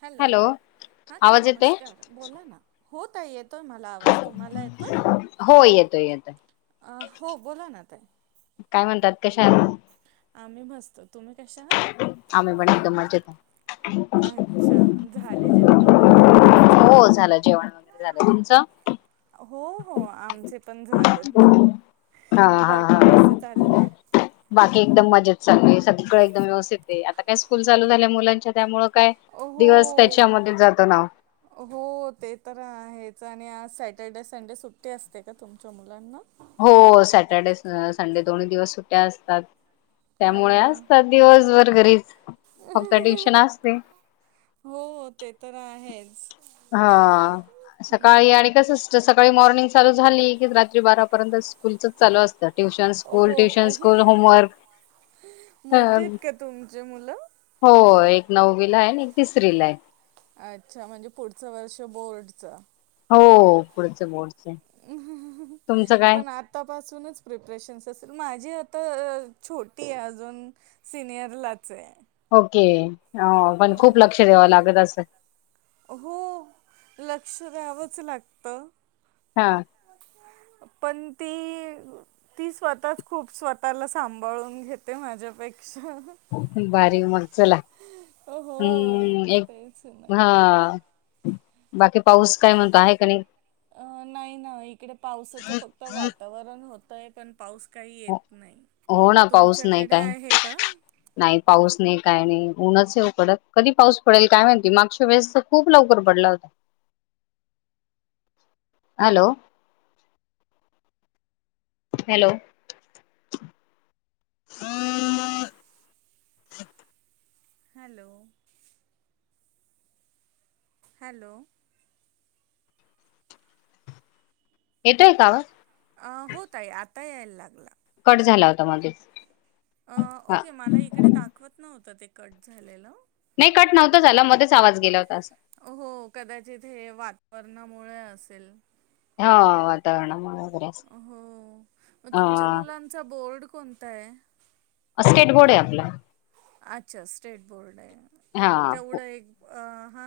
Hello हा ताई आवाज येतोय नमस्कार- बोला ना. हो ताई येत येतोय मला आवाज तुम्हाला येतोय हो येतोय येतोय [inaudible] अ हो बोला ना ताई काय म्हणतात कशा [inaudible] आहात? आम्ही मस्त तुम्ही कशा [inaudible] आहात आम्ही पण एकदम मजेत आहे. अच्छा झाले जेवण वगैरे तुमचे? हो झालं जेवण वगैरे झालं तुमचं हो -हो आमचे [inaudible] पण झालेत हा- हा बाकी कसे चाललंय -हा बाकी एकदम मजेत [unintelligible] सगळं एकदम व्यवस्थित आहे आता काय स्कूल चालू झाल्या मुलांच्या त्यामु काय हो दिवस त्याच्या म जातो ना ओ हो ते तर [unintelligible] आणि आज सॅटर्डे संडे सुट्टी असते का तुमच्या मुलांना हो सॅटर्डे- संडे दोन्ही दिवस सुट्या असतात अरे त्यामुळे वा असतात दिवसभर -घरीच फक्त ट्युशन असतय हो ते तर [inaudible] आहेच हा सकाळी हम्म. आणि कस सकाळी- मॉर्निंग चालू झाली कि रात्री बारापर्यंत स्कूलच चालू असत ट्युशन स्कूल हो -ट्युशन हो स्कूल, होमवर्क मोठे आहेत का तुमचे मुलं [unintelligible] हो एक नववी ला आहे आणि एक तिसरी ला आहे अच्छा म्हणजे पुढंच वर्ष बोर्ड खढचा [unintelligible] हो पुढच मोड [inaudible] पण आतापासूनच प्रिप्रेशन असेल माझ तर.. छोटी आहे अजून सिनियरलाच आहे. ओके हो पण खूप लक्ष द्यावं लागत अस स हो लक्ष द्यावंच लागत हा पण ती ती स्वतःच खूप स्वतःला सांभाळून घेते माझ्यापैकी [inaudible] म [inaudible] चला हम् एक तेच ना. हा बाकी पाऊस काय म्हणतो आहे का नाही अ नाही ना इकडे पावसाचं फक्त वातावरण होत होयण हो ना पाऊस नाही तुमच्याकडे काय आहे का? नाही पाऊस नाही काय नाही ऊनच डत कधी पाऊस पडेल काय माणती मागच्या वेळेस तर खूप लवकर पडला होता हॅलो हॅलो हॅलो हॅलो येतोय का आवाज अ होत आहे आता यायला लागला कट झाला होता मध्येच अ हा ओके मला इकडे दाखवत नव्हत ते कट झाले नाही कट नव्हतं झाला मध्येच आवाज गेला होता असं. हो कदाचित हे वा वर्णामुळे असेल हा वातावरण हो मग तुमच्या मुलांचा बोर्ड कोणत आहे स्टेट बोर्ड आहे आपला अच्छा स्टेट बोर्ड आहे हा तेवढं एक अ हा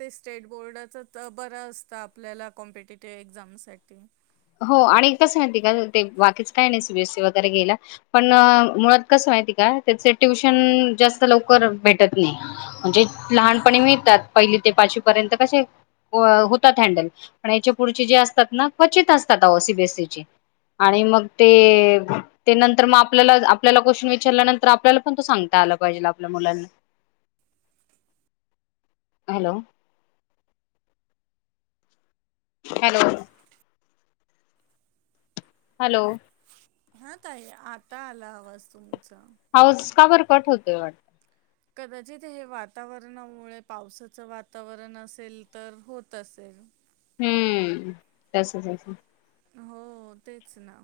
ते स्टेट बोर्डचा बर असतं आपल्याला कॉम्पिटेटिव एक्झामसाठी हो आणि कस माती का ते बाकीच काय नाही सीबीएससी वगैरे ग्यायला पण मुळात कसं माहिती का त्याचे ट्युशन जास्त लवकर भेटत नाही म्हणजे लहानपणी मिळतात पहिली ते पाचवी पर्यंत कसे होतात हँडल पण याच्या पुढचे जे असतात ना क्वचित असतात ओसीबीएस आणि मग ते नंतर मग आपल्याला आपल्याला क्वेशन विचारल्यानंतर आपल्याला पण त सांगता आला पाहिजे आपल्या मुलांना हॅलो हॅलो हॅलो हा त आहे आता आला हवाज तुमचा हाऊस काबर कट होतोय वाटत कदाचित हे वातावरणामुळे पावसाचं वातावरण असेल तर होत असेल हम्म सच स हो तेच ना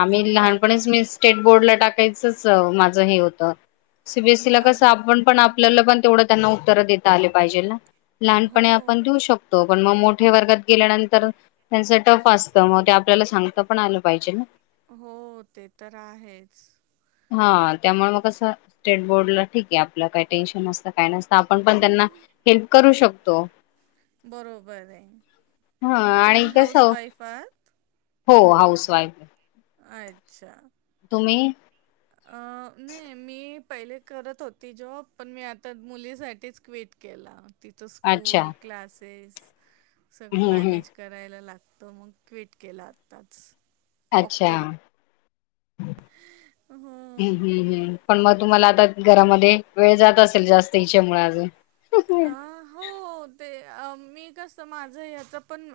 आम्ही बा लहानपणीच मीस स्टेट बोर्डला टाकायचंच माझं हे होतं- सीबीएसई ला आ कसं आपण पण- आपल्याला पण तेवढं त्यांना उत्तर देता आले पाहिजे ना, हो लहानपणी आपण देऊ शकतो. म मोठ मोठ्या वर्गात गेल्यानंतर त्यांच टफ असत मग ते आपल्याला सांगता पण आलं पाहिजे ना? हो ते तर आहेच. हा त्यामुळे मग कसं स्टेट बोर्डला ठीक आहे, आपलं काय टेन्शन नसतं. काय नसत आपण पण त्यांना हेल्प करू शकतो. तो. बरोबर आहे हा आणि तुम्ही हाऊस कसं वाईफ आहात? हो हाऊस वाईफ आहे. अच्छा. तुम्ही? अ नाही मी- पहिले करत होती जॉब, पण मी आता मुलीसाठीच क्विट केला. तिच अच्छा स्कूल, क्लासेस, सगळं हम्म हम्म मॅनेज करायला लागत. तो मग ट्विट केला आताच. अच्छा. हम्म, हो हम्म, हम्, पण मग तुम्हाला आता घरामध्ये वेळ जात असेल, जास्त इच्यामुळे अजून- अ हम् हो ते [unintelligible] मी कसं माझं याचं पण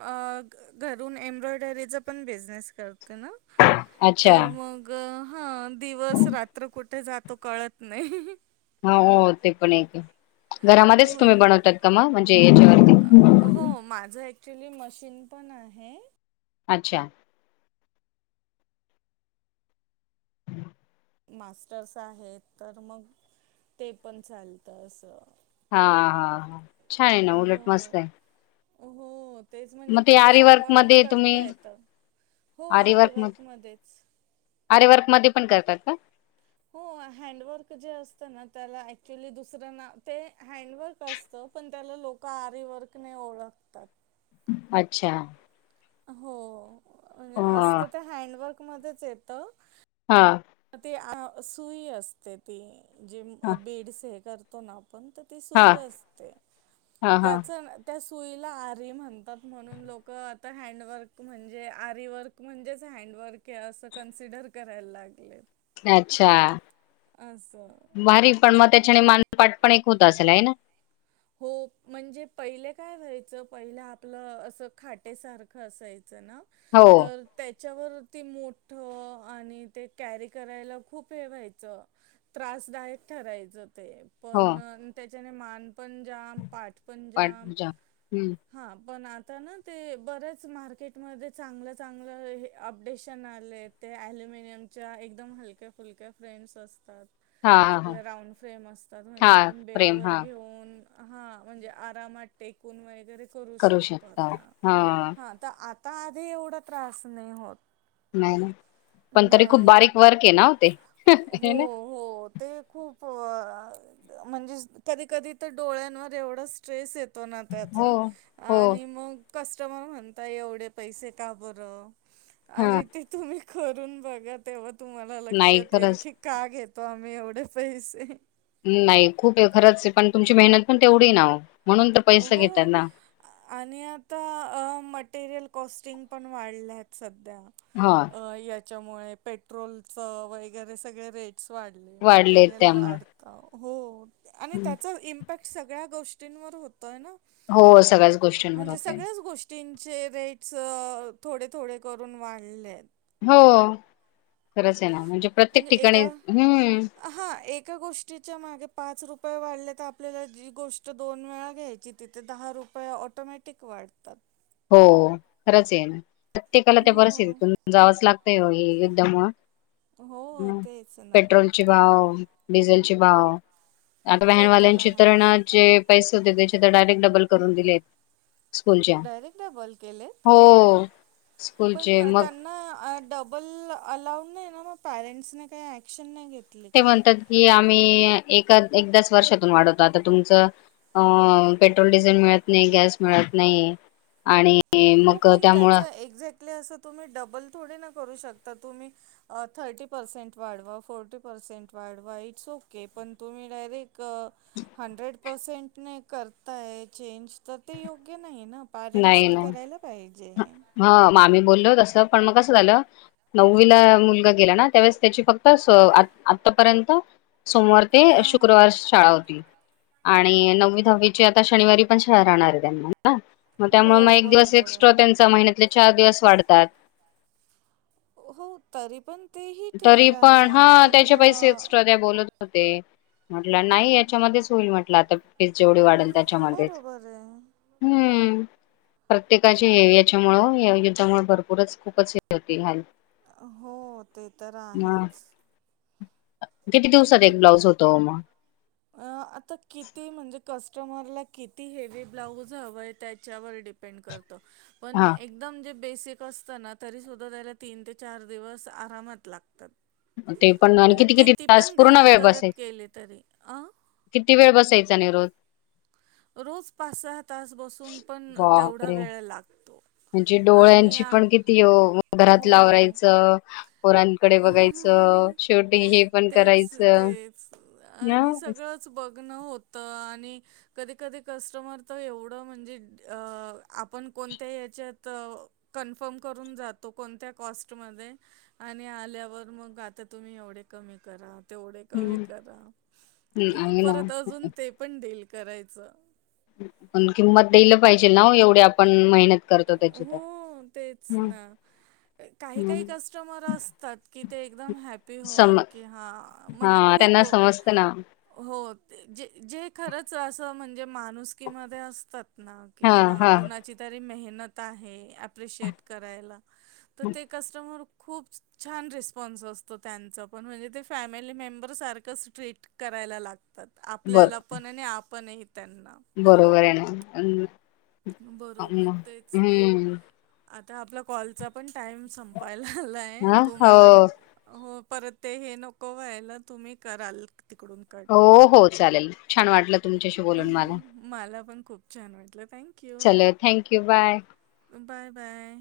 घरून एम्ब्रॉयडरीचा पण बिझनेस करते ना, अच्छा तर मग हा दिवस रात्र कुठ जातो कळत नाही. हा हो ते पण एक- घरामध्येच हो तुम्ही बनवतात का म? म्हणजे याच्यावरती अ, हो माझं ॲक्च्युली मशीन पण आहे, अच्छा. मास्टर्स आहेत, तर मग ते पण चालत अस हा, हा, हा, छान आहे ना, हो उलट मस्त आहे. हो. तेच म्हणजे मग ते तिला आरी वर्क सांभाळून मध्ये करता तुम्ही येत हो आरी वर्क आरीवर्क मध्ये मध्येच आरी वर्क मध्ये पण करतात का? हो हँडवर्क जे असत ना त्याला एक्च्युली दुसरं ना ते हँडवर्क असत पण त्याला लोक आरीवर्क ओळखतात. अच्छा हो ह म्हणजे असत ते हँडवर्क मध्येच येतं हा ती अ सुई असते ती जे हा बीड स हे करते. तो ना फक्त हा सुई असते हा हा त्याच त्या सुई सुईला आरी म्हणतात म्हणून लोक आता हँडवर्क म्हणजे आरी वर्क म्हणजेच हँडवर्क आहे असं कन्सिडर करायला लागले. अच्छा असं मारी पण म ते त्या मानपाठ पण एक होत असेल आहे ना? हो म्हणजे पहिले काय व्हायचं पहिलं आपलं असं खाटेसारखं असायचं. हो तर त्यांच त्याच्यावरती मोठ आणि ते कॅरी करायला खूप हे व्हायचं त्रासदायक ठरायचं. ते हो पण त्या ज्याने मान पंजाब पाट पंजाम पाठपूजा हम्म हा पण आ आता ना ते बरेच मार्केटमध्ये चांगलं चांगलं हे अपडेशन आले ते अल्युमिनियमच्या एकदम हलक्या फुलक्या फ्रेम्स असतात. हा हा हा आपल्या राऊंड फ्रेम असतात म्हणजे हा आपण बेड प्रेम वर हा घेऊन हा म्हणजे आरामात टेकून वैगरे करु करू शकतो शकता आता हा हा त आत तर आधी एवढा त्रास नाही होत नाही नाही पण तरी खूप नाही बारीक वर्क आहे ना ते हो ना हो ते खूप म्हणजे कधी कधी तर डोळ्यांवर एवढा स्ट्रेस येत तो ना हो त्याचा हो आणि मग कस्टमर म्हणता एवढे पैसे का बरं? हा अरे ते तुम्ही करून बघा तेव्हा तुम्हाला नाही लक्षात येईल खरंच की का घेत तो आम्ही एवढे पैसे नाही खूप खरंच आहे पण तुमची मेहनत पण तेवढी ना म्हणून तर पैसे हो घेतात ना आणि आता अ म मटेरियल कॉस्टिंग पण वाढल्या आहेत सध्या हा अ या त्याच्यामुळे पेट्रोलच वगैरे सगळे रेट वाढली वाढलेत मटेरियल त्यामुळे वाढत हो आणि त्याच इ सगळ्या गोष्टींवर होत त ना हो सगळ्याच गोष्टींवर होत चे रेट्स थोडे थोडे करून वाढलेत हो खरंच आहे ना म्हणजे प्रत्येक ठिकाणी हम्म हां एका गोष्टीच्या मागे पाच रुपये वाढले तर आपल्याला जी गोष्ट दोन वेळा घ्यायची तिथे दहा रुपये ऑटोमॅटिक वाढतात हो खरंच ये ना प्रत्येकाला त्या बरच हो, तून जावंच लागत ते युद्ध म हो ह तेच ना. पेट्रोलची भाव डिझेलचीचे भाव आता ते तर व्यानवाल्यांची आहेच तरणा जे पैसे होते त्याच्या तर डायरेक्ट डबल करून दिलेत स्कूलच्या बॉोल केले हो पण स्कूलचे मग त्यांना डबल अलाऊड नाही ना म पॅरेंट्स नि काही ऍक्शन नाही घेतली ते का? म्हणतात की आम्ही एकदाच वर्षातून वाढवतो आता तुमच पेट्रोल डिझेल मिळत नाही गॅस मिळत नाही आणि मग त्यामुळं अस तुम्ही डबल थोडे ना करू शकता तुम्ही थर्टी पर्सेंट वाढवा फोर्टी पर्सेंट वाढवा इट्स ओके पण तुम्ही डायरेक्ट हंड्रेड पर्सेंट ने करताय चेंज तर योग्य नाही ना पॅरेंट्स नाही ना करायला पाहिजे हा मग आम्ही बोललो तस पण मग कसं झालं नववीला मुलगा गेला ना त्यावेळेस त्याची फक्त आतापर्यंत सोमवार ते हां शुक्रवार शाळा होती आणि नववी दहावीची आता शनिवारी पण शाळा राहणार आहे त्यांना ना मग हो त्यामुळे मग एक दिवस बरोबर एक्स्ट्रा आहे. त्यांचा महिन्यात चार दिवस वाढतात हो तरी पण तेही तरी ठीक आहे पण हा आपण त्याचे अ, पैसे एक्स्ट्रा द्या बोलत हो म्हटलं नाही याच्यामध्येच होईल म्हटलं आता हे जेवढ वाढेल अं, त्याच्यामध्येच बरोबर आहे हम्म प्रत्येकाचे आ- हे याच्यामुळ याच्यामुळे भरपूरच खूपच हे होती हो ते तर हा आहेच [inaudible] किती दिवसात मग एक ब्लाउज होतो मग अं, आता किती म्हणजे कस्टमरला किती हेवी ब्लाऊज हवं आहे त्याच्यावर डिपेंड करत पण हा एकदम जे बेसिक असतं ना तरीसुद्धा त्याला तीन ते चार दिवस आरामात लागतात ते पण आणि म्हणजे किती किती तास पण पूर्ण घाई वेळ बसायच करत केले तरी अं? किती वेळ बसायचा रोज [inaudible] रोज पाच सहा तास बसून पण तेवढा बापरे वेळ लागतो म्हणजे आणि डोळ्यांची पण किती हो घरात ल हो आवरायचं पोरांकडे बघायच तेच तेच ना आणि हम्म, सगळंच बघणं होतं आणि कधी कधी कस्टमर तर एवढ म्हणजे आपण कोणत्या हच्यात कॉन्फर्म करून जातो कोणत्या कॉस्ट मध्ये आणि आल्यावर मग आता तुम्ही एवढे कमी करात तेवढ कमी करा आहे ना परत अजून ते पण देल करायचं ण किंमत देल पाहिजे ना एवढ्या आपण मेहनत करतो त्याची तर हो तेच हम्म, ना काही काही हम्म. कस्टमर असतात की ते एकदम हॅप्पी सम होऊन की हा हा म्हणजे खूप त्यांना समजत ना हो जे खरच अस म्हण जे माणुसकीमध्ये असतात कि हा कुणाची तरी मेह आहे आत्ता [unintelligible] अपिशि करायला तर ते कस्टमर खूप छान रिस्पॉन्स असतो त्यांचं पण म्हणजे ते फॅमिली मेंबर सारखंच ट्रीट करायला लागतात. बर आपल्याला पण आणि आप पण हे त्यांना. बरोबर आहे ना अन अम- बरोबर तेच ना हम्म आत तर आपला कॉलचा पण. टाइम संपायला आला हे हा तुम्हाला हो हो. परत ते हे नको व्हायला तुम्ही कराल. तिकडून कट. हो हो चालेल छान वाटलं तुम च्याशी अह, बोलून मला. मला पण खूप छन वाटल. चलो thank you bye. Bye bye.